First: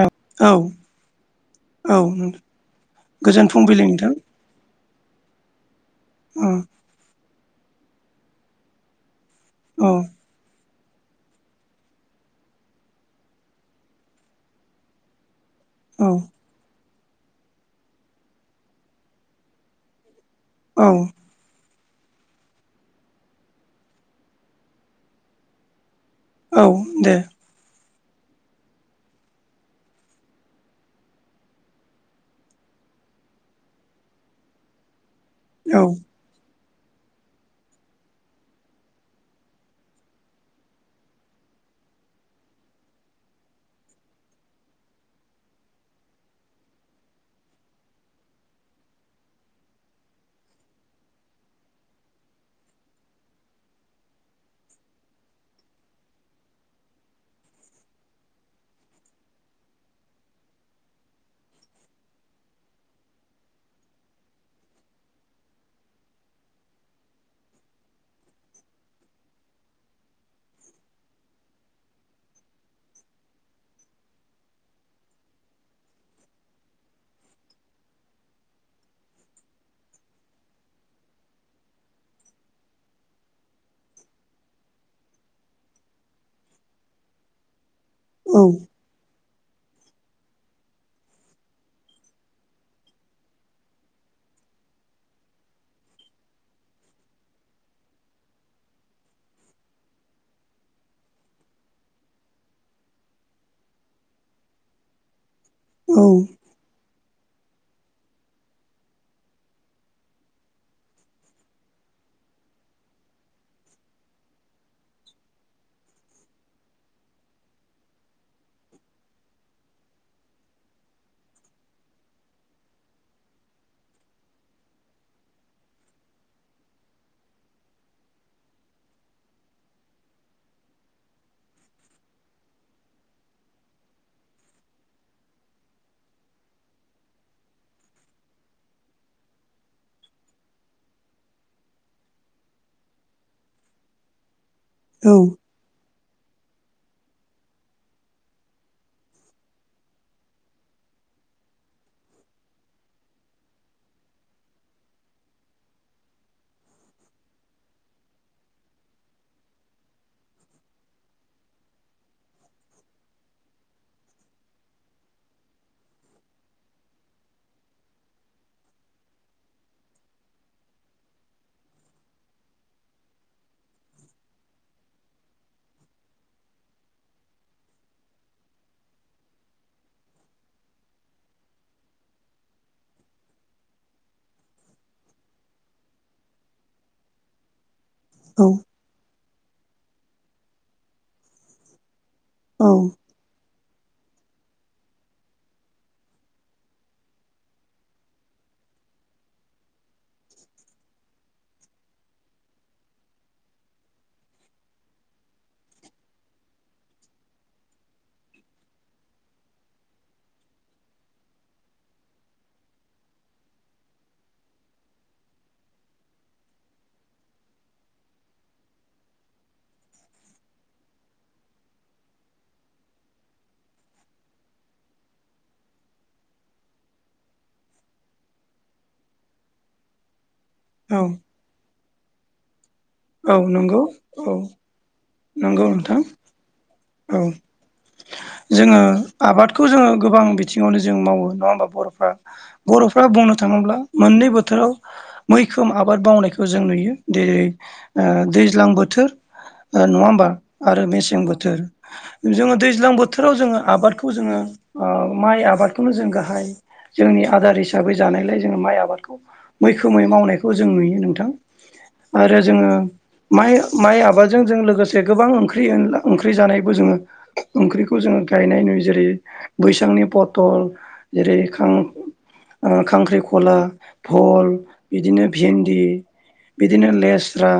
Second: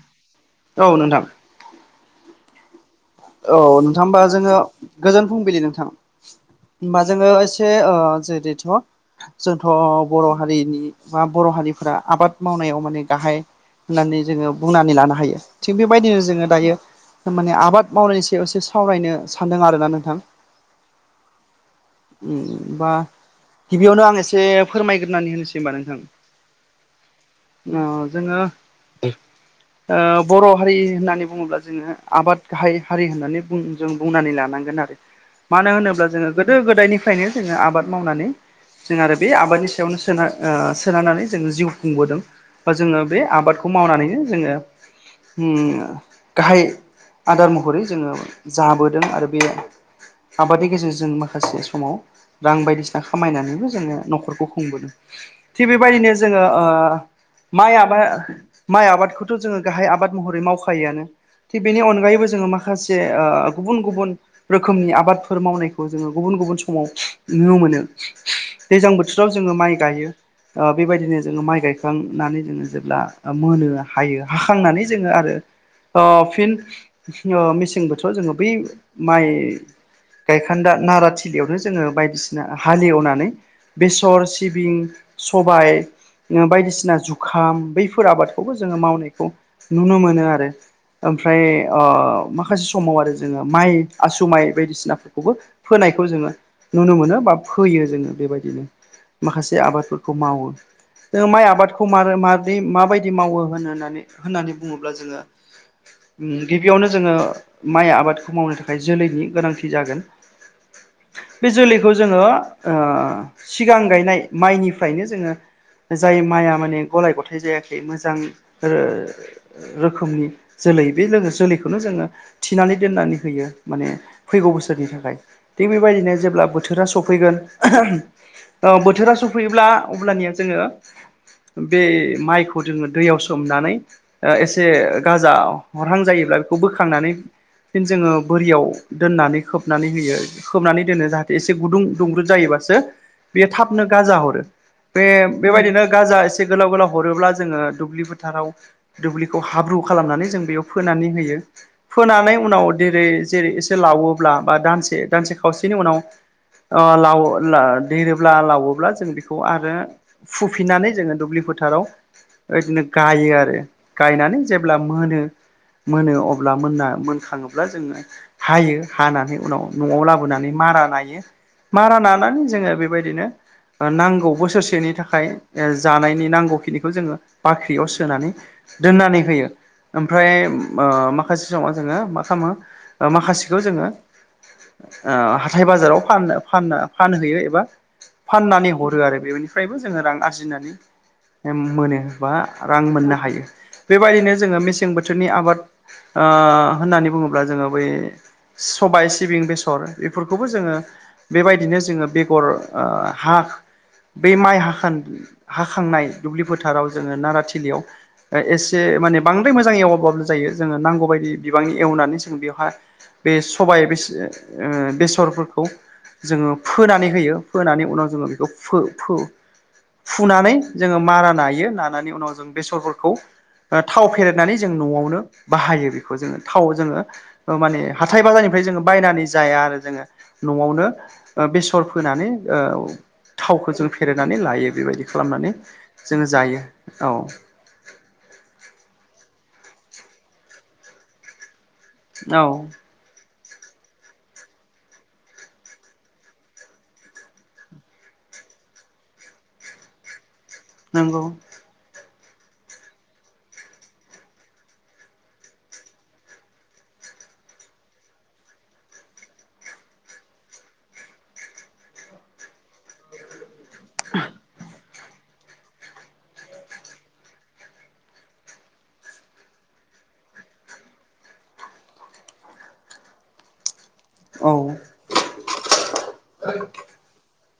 औ औ औ गोजोन औ फुंबिलि नोंथां नोंथांबा जोङो गोजोन फुंबिलि नोंथां। [inaudible] होमबा जोङो एसे जेरैथ' जोंथ' औ बर' हारिनि बा बर' हारिफोरा आबाद मावनायाव माने गाहाय होननानै जोङो बुंनानै लानो हायो। थिग औ बेबायदिनो जोङो दायो माने आबाद मावनायनि सायाव एसे सावरायनो सानदों आरोना नोंथां। औ। बा गिबियावनो आं एसे फोरमायग्रोनानै होनोसै होनबा नोंथां औ दे। जोङो बर' हारि होननानै बुङोब्ला जोङो आबाद। गाहाय हारि होननानै बुं जों बुंनानै लानांगोन आरो मानो औ होनोब्ला जोङो। गोदो गोदायनिफ्रायनो जोङो आबाद मावनानै जों आरो बे आबादनि सायावनो सोना सोनानै जोंङ जिउ खुंबोदों। ब जोङो बे आबादखौ मावनानैनो जोङो गाहाय आदार महरै जोङो जाबोदों आरो बे आबादनि गेजेरजों जों माखासे समाव। रां बायदिसिना खामायनानैबो जोङो न'खरखौ खुंबोदों। थिग बेबायदिनो जोङो। माइ आबाद माइ आबादखौथ' जोङो गाहाय आबाद महरै मावखायोआनो थिग बेनि अनगायैबो। जोङो माखासे गुबुन गुबुन। रोखोमनि आबादफोर मावनायखौ जोङो गुबुन गुबुन समाव नुनो मोनो। दैज्लां बोथोराव जोङो माइ गायो। बेबायदिनो जोङो माइ गायखांनानै जोङो जेब्ला मोनो हायो हाखांनानै जोङो आरो। फिन मेसें बोथोराव जोङो बै माइ। गायखान्दा नारा थिलियावनो जोङो बायदिसिना हालेवनानै। बेसर सिबिं सबाय बायदिसिना जुखाम बैफोर। बे फोर औ आबादखौबो जोङो मावनायखौ नुनो मोनो आरो ओमफ्राय। माखासे समाव आरो जोङो माइ आसु माइ बायदिसिनाफोरखौबो फोनायखौ जोङो। नुनो मोनो बा फोयो जोङो बेबायदिनो माखासे आबादफोरखौ मावो। जोङो माइ आबादखौ मै माबै माबायदि मावो होन होननानै होननानै बुङोब्ला जोङो। औ गिबियावनो जोङो माइ आबादखौ मावनो थाखाय जोलैनि गोनांथि जागोन। बे जोलैखौ जोङो सिगां गायनाय माइनिफ्रायनो जोङो। जाय माइआ माने गलाय गथायाइ जायाखै मोजां। रोखोमनि जोलै। बे जोलैखौनो जोङो थिनानै दोननानै होयो माने फैगौ बोसोरनि थाखाय। थिग बेबायदिनो जेब्ला बोथोरा सफैगोन औ बोथोरा सफैयोब्ला अब्लानिया जोङो बे माइखौ जोङो दैयाव सोमनानै ओ एसे गाजा हरहां जायोब्ला बेखौ बोखांनानै फिन जोङो बोरियाव दोननानै खोबनानै होयो खोबनानै दोनो जाहाथे एसे गुदुं दुंब्रुद जायोबासो बेयो थाबनो गाजा हरो बे औ बेबायदिनो गाजा एसे गोलाव गोलाव हरोब्ला जोङो दुब्लि फोथाराव दुब्लिखौ हाब्रु खालामनानै जों बेयाव फोनानै होयो फोनानै उनाव जेरै जेरै एसे लावोब्ला बा दानसे दानसे खावसेनि उनाव ओ लाव ला देरोब्ला लावोब्ला जों बेखौ आरो फुफिननानै जोङो दुब्लि फोथाराव बेदिनो गायो आरो गायनानै जेब्ला मोनो मोनो अब्ला मोनना मोनखाङोब्ला जोङो हायो हानानै उनाव न'आव लाबोनानै मारा नायो मारा नानानै जोङो बेबायदिनो नांगौ बोसोरसेनि थाखाय जानायनि नांगौखिनिखौ जों बाख्रियाव सोनानै दोननानै होयो ओमफ्राय ओ माखासे समाव जोङो मा खालामो माखासेखौ जोङो। ओ हाथाय बाजाराव फान फान फानहैयो एबा फाननानै हरो आरो बेनिफ्रायबो जोङो रां आरजिनानै मोनो। बा औ रां मोननो हायो बेबायदिनो जोङो मेसें बोथोरनि आबाद ओ होननानै बुङोब्ला जोङो बै। सबाइ सिबिं बेसर बेफोरखौबो जोङो बेबायदिनो जोङो बेगर हा बै माइ हाखान हाखांनाय दुब्लि फोथाराव जोङो नाराथिलियाव एसे माने बांद्राय मोजां एव [unintelligible] जायो जोङो नांगौ बायदि बिबांनि एवनानै जों बेयावहा बे सबाइ ओ बेसरफोरखौ जोङो फोनानै होयो फोनानै उनाव जोङो बेखौ फो फो फुनानै जोङो मारा नायो नानानै उनाव जों बेसरफोरखौ थाव फेरदनानै जों न'आवनो बाहायो बेखौ जोङो थाव जोङो। ओ माने हाथाय बाजारनिफ्राय जोङो बायनानै जाया आरो जोङो। न'आवनो औ बेसर फोनानै ओ औ थावखौ नंगौ जों औ फेरेनानै लायो बेबायदि खालामनानै नंगौ नोंथां जोङो जायो औ जोङो आबादखौ जोङो गोबां बिथिङावनो जों मावो नङा होमबा बर'। औ बर'फ्रा बुंनो थाङोब्ला मोननै बोथोराव मैखोम आबाद मावनायखौ जों नुयो जेरै ओ दैज्लां बोथोर। ओ नङा होमबा आरो नंगौ मेसें बोथोर जोङो दैज्लां बोथोराव जोङो आबादखौ जोङो माइ आबादखौनो जों गाहाय। जोंनि आदार हिसाबै जानायलाय जोङो माइ आबादखौ मैखोमै मावनायखौ जों नुयो नोंथां आरो जोङो माइ। माइ आबादजों जों लोगोसे गोबां ओंख्रि ओंख्रि जानाय जोङो ओंख्रिखौ जोङो गायनाय नुयो जेरै बैसांनि पथल जेरै खां ओ खांख्रिखला औ बल बिदिनो फिन्दि बिदिनो लेस्रा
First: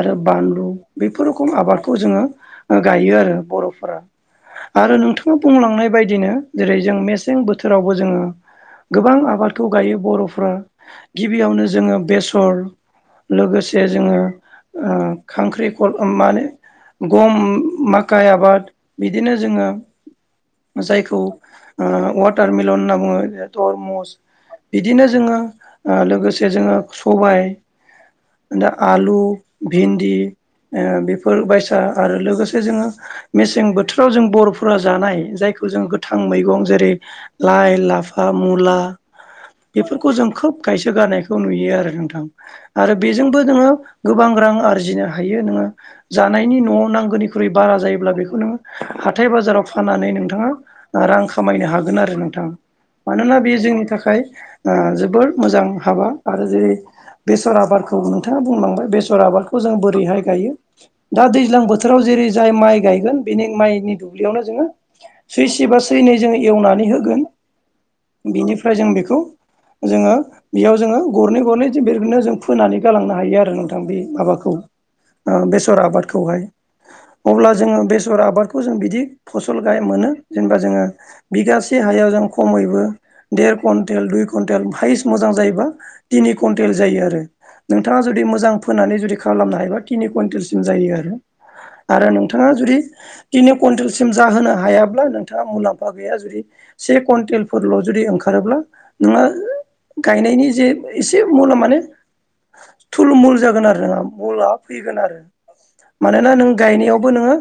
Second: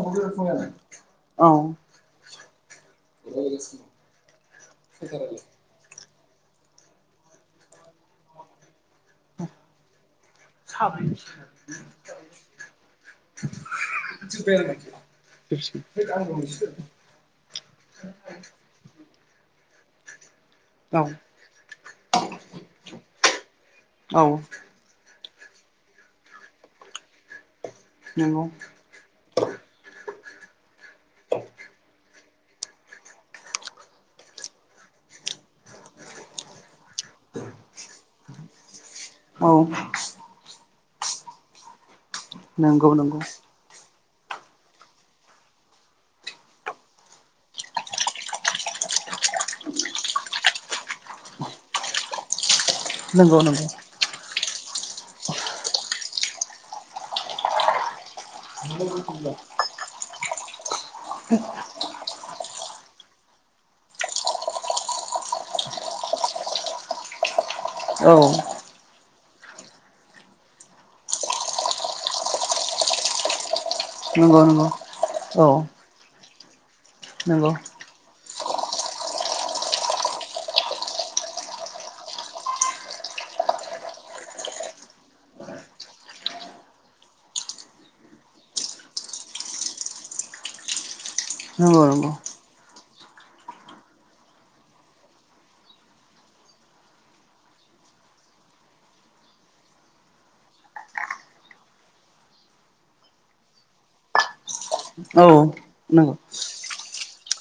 आरो बानलु बेफोर औ रोखोम आबादखौ जोङो। गायो आरो बर'फोरा आरो नोंथाङा बुंलांनाय बायदि। दिनो जेरै जों मेसें बोथोरावबो जोङो। गोबां आबादखौ गायो बर'फ्रा गिबियावनो जोङो बेसर लोगोसे जोङो खांख्रिखल मा होनो। गम माखाइ आबाद बिदिनो जोङो। जायखौ औ वाटारमेलन होनना बुङो धरमस औ बिदिनो जोङो लोगोसे जोङो सबाय। औ। दा आलु भिन्दि बेफोर बायसा आरो लोगोसे जोङो मेसें बोथोराव जों बर'फोरा जानाय जायखौ जों गोथां मैगं जेरै लााय लाफा मुला औ बेफोरखौ जों खोब गायसो गारनायखौ नुयो आरो नोंथां नंगौ आरो नंगौ बेजोंबो जोंङो गोबां रां आरजिनो हायो नोङो जानायनि न'आव नांगौनिख्रुइ बारा जायोब्ला बेखौ नोङो हाथाय बाजाराव फाननानै नोंथाङा। रां खामायनो हागोन आरो नोंथाङा मानोना नंगौ बे नंगौ जोंनि थाखाय जोबोर मोजां हाबा आरो जेरै बेसर आबादखौ नोंथाङा बुंलांबाय बेसर आबादखौ जों बोरैहाय गायो दा दैजां बोथोराव जेरै जाय माइ गायगोन बेनि माइनि दुब्लियावनो जोङो। सैसेबा सैनै जो एवनानै होगोन औ बिनिफ्राय जों बेखौ जोङो बेयाव जोङो गरनै गरनै ज बेनो जों फोनानै गालांनो हायो आरो न बे नंगौ माबाखौ नंगौ औ बेसर आबादखौहाय अब्ला नंगौ जोङो बेसर आबादखौ जों बिदि फसल गाय मोनो जेनेबा जोङो बिगासे हाया जों खमैबो देर कुवन्टेल दुइ कुवन्टेल हाइस मोजां जायोबा नि कुन्टेल जायो आरो नोंथाङा जुदि मोजां फोनानै जुदि खालामनो हायोबा थिनि कुइन्टेलसिम जायो आरो। नंगौ आरो नोंथाङा जुदि तिनि कुवइन्टेलसिम जाहोनो हायाब्ला नोंथाङा मुलाम्फा गैया जुदि से कुवन्टेलफोरल' जुदि ओंखारोब्ला नोङो गायनायनि जे एसे मुला मानो। थुल मुल जागोन आरो नों मुला फैगोन आरो औ नंगौ मानोना नों गायनायावबो नोङो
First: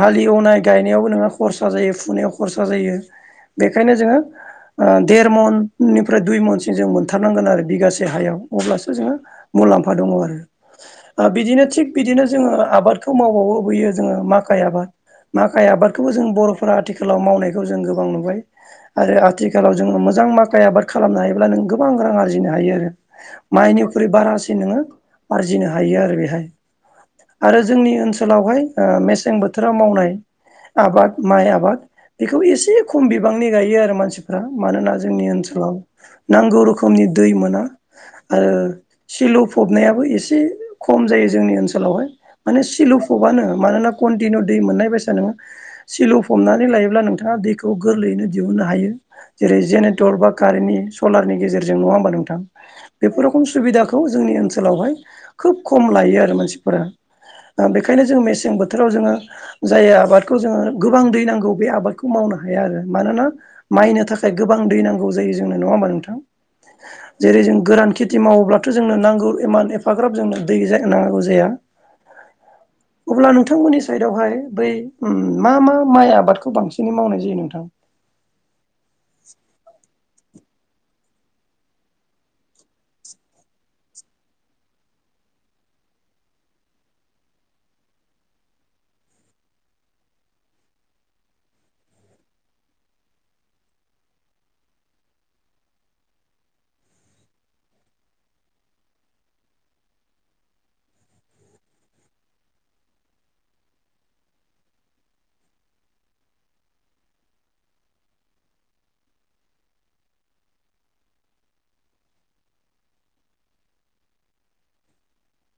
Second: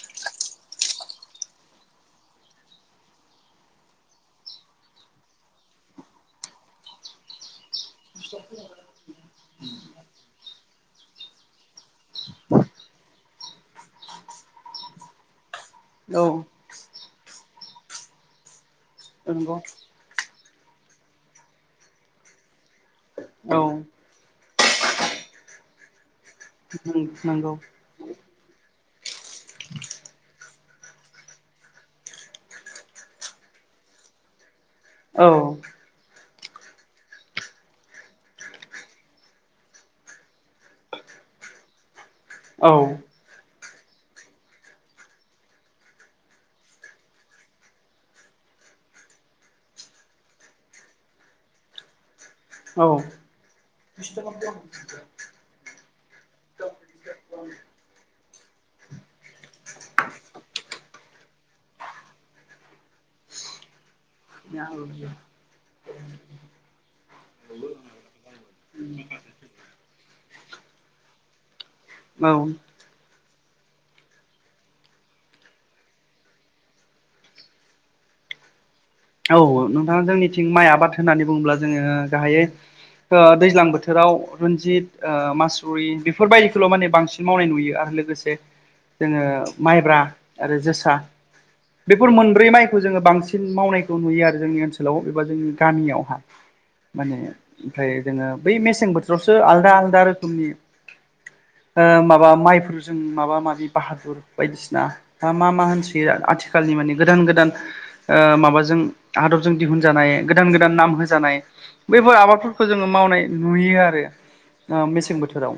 हालेवनाय गायनायावबो जोङो खरसा जायो फुनायाव खरसा जायो। बेखायनो जोङो देर मननिफ्राय दुइ मनसिम जों मोनथारनांगोन आरो बिगासे हायाव अब्लासो जोङो मुलाम्फा दङ आरो बिदिनो थिग बिदिनो जोङो आबादखौ माव बबोयो जोङो माखाइ आबाद माखाइ आबादखौबो जों औ बर'फोरा आथिखालाव मावनायखौ जों गोबां नुबाय आरो नंगौ आथिखालाव जोङो मोजां माखाइ आबाद खालामनो हायोब्ला नों गोबां रां आरजिनो हायो आरो औ माइनिख्रुइ बारासिन नोङो आरजिनो हायो आरो बेहाय नंगौ आरो जोंनि ओनसोल ओनसोलावहाय मेसें बोथोराव मावनाय आबाद माइ आबाद बेखौ एसे खम बिबांनि गायो आरो मानसिफ्रा मानोना जोंनि औ ओनसोलाव नांगौ रोखोमनि दै मोना आरो सिलु फबनायाबो एसे खम जायो जोंनि ओनसोलावहाय माने सिलु औ थबानो मानोना कन्टिनिउ दै मोननाय बायसा नोङो सिलौ फबनानै लायोब्ला नोंथाङा दैखौ गोरलैयैनो दिहुननो हायो। जेरै जेनेरेटर बा कारेन्टनि सलारनि गेजेरजों नङा होमबा नोंथां। औ औ बेफोर रोखम सुबिदाखौ जोंनि ओनसोलावहाय खोब खम लायो आरो मानसिफोरा बेखायनो जोङो मेसें बोथोराव जोङो जाय आबादखौ जोङो गोबां दै नांगौ बे आबादखौ मावनो हाया आरो मानोना। माइनो थाखाय गोबां दै नांगौ जायो जोंनो नङा होमबा नोंथां। जेरै जों गोरान खेथि मावोब्लाथ' जोंनो नांगौ इमान एफाग्राब जोंनो दै जानांगौ जाया। औ। अब्ला नोंथांमोननि साइदआवहाय बै मा मा माइ आबादखौ बांसिनै मावनाय जायो नोंथां। नोंथाङा जोंनिथिं माइ आबाद होननानै बुङोब्ला जोङो गाहायै दैज्लां बोथोराव रन्जित मासुरि बेफोरबायदिखौल' माने बांसिन मावनाय नुयो आरो लोगोसे जोङो माइब्रा आरो जोसा बेफोर मोनब्रै माइखौ जोङो बांसिन मावनायखौ नुयो आरो। जोंनि ओनसोलाव एबा जोंनि गामियावहा माने ओमफ्राय जोङो बै मेसें बोथोरावसो आलदा आलादा रोखोमनि ओ माबा माइफोरजों माबा माबि बाहादुर बायदिसिना दा मा मा होनसोयो आथिखालनि माने गोदान गोदान ओ माबाजों आदबजों दिहुनजानाय गोदान गोदान नाम होजानाय बैफोर आबादफोरखौ जोङो मावनाय नुयो आरो ओ मेसें बोथोराव।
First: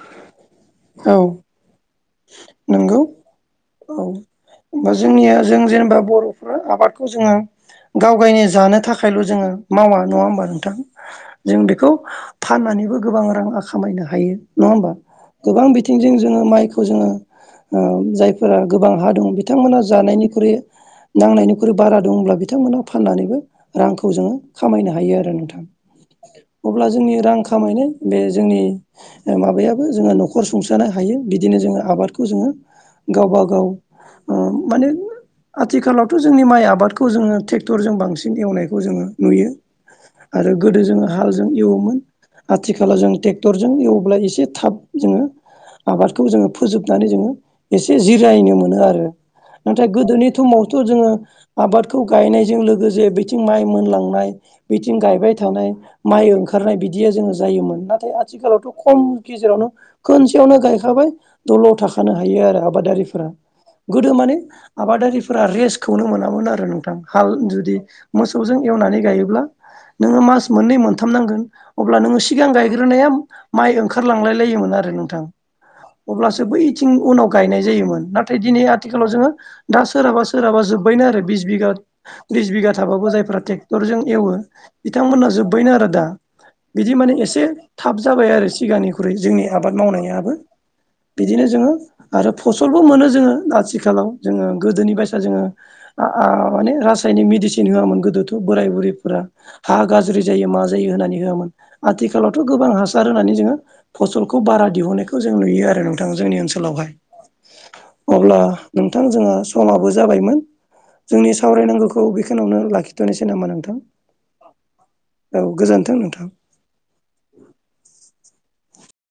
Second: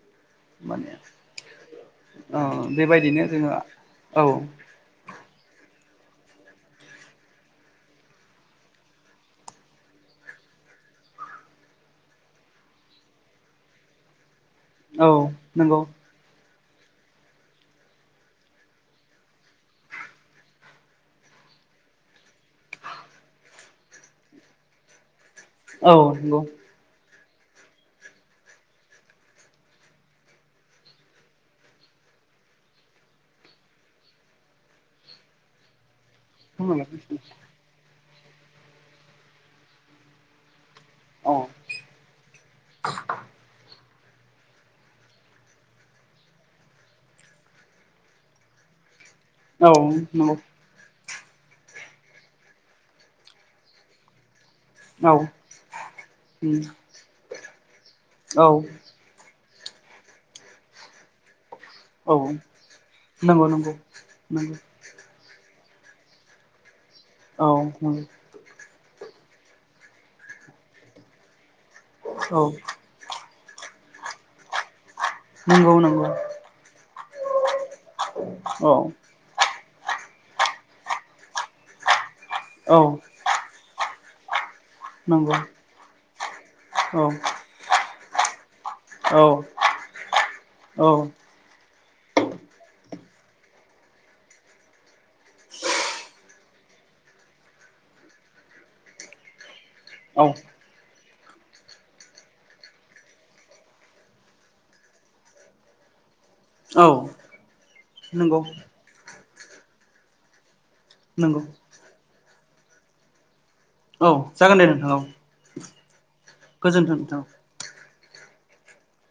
[inaudible] माने औ ओ बेबायदिनो जोङो औ। बा जोंनिया जों जेनेबा बर'फ्रा आबादखौ जोङो गाव गायनि जानो थाखायल' जोङो मावा। नङा होमबा नोंथां? जों बिखौ फाननानैबो गोबां रांआ खामायनो हायो। नङा होमबा? औ गोबां नंगौ बिथिंजों जोङो माइखौ जोङो ओ जायफोरा गोबां हा दं बिथांमोना जानायनिख्रुइ नांनायनिख्रुइ बारा दंब्ला बिथांमोना फाननानैबो रांखौ जोङो खामायनो हायो आरो नों औ नंगौ। अब्ला जोंनि रां खामायनाय बे जोंनि ओ माबायाबो जोंङा न' खर सुंसानो हायो बिदिनो जोङो आबादखौ जोङो गावबा गाव उम माने आथिखालावथ' जोंनि माइ आबादखौ जोङो ट्रेक टरजों बांसिन एवनायखौ जोङो नुयो आरो गोदो जोङो औ हालजों एवोमोन आथिखालाव जों टेक्टरजों एवोब्ला एसे थाब जोङो आबादखौ जोङो फोजोबनानै जोङो एसे जिरायनो मोनो आरो। औ नंगौ औ नाथाय उम गोदोनि औ थमाव थ' जोङो आबादखौ गायनायजों लोगोसे बिथिं माइ मोनलांनाय बिथिं औ गायबाय थानाय माइ ओंखारनाय बिदिया जोङो जायोमोन। नाथाय आथिखालावथ' खम गेजेरावनो खोनसेयावनो गायखाबाय दल' था जानो हायो आरो आबादारिफोरा। नंगौ नंगौ गोदो माने नंगौ आबादारिफोरा रेस्खौनो मोनामोन आरो नोंथां। हाल औ जुदि नंगौ मोस मोसौजों एवनानै गायोब्ला नोङो मास मोननै मोनथाम नांगोन। अब्ला नोङो औ सिगां गायग्रोनाया माइ ओंखार लांलाय लायोमोन। आरो नोंथां नंगौ नंगौ अब्लासो बैथिं उनाव गायनाय जायोमोन। नाथाय दिनै औ आथिखालाव जोङो दा सोरहाबा सोरहाबा जोब्बायनो आरो बिस बिगा बिस बिघा औ थाबाबो जायफ्रा टे टरजों एवो बिथांमोनहा नंगौ जोब्बायनो आरो दा। बिदि औ माने एसे थाब जाबाय आरो सिगांनिख्रुइ औ जोंनि आबाद मावनायाबो। औ बे दिनो जोङो आरो फसलबो मोनो जोङो आथिखालाव जोङो गोदोनि बायसा जोङो आ आ माने रासायनिक मिडिसिन होआमोन गोदोथ' बोराय बुरिफोरा। हा गाज्रि औ जायो मा जायो होनानै होआमोन आथिखालावथ' गोबां हासार होनानै जोङो फसल खौ बारा दिहुननायखौ जों नुयो आरो नोंथाङा जोंनि औ ओनसोलावहाय। अब्ला नंगौ नोंथां जोंहा समाबो जाबायमोन जोंनि नंगौ सावरायनांगोखो खौ बेखोनावनो लाखिथ'नोसै नामा नोंथां? औ जागोन दे नोंथां औ। गोजोन्थों नोंथां गोजोन्थों नोंथां औ।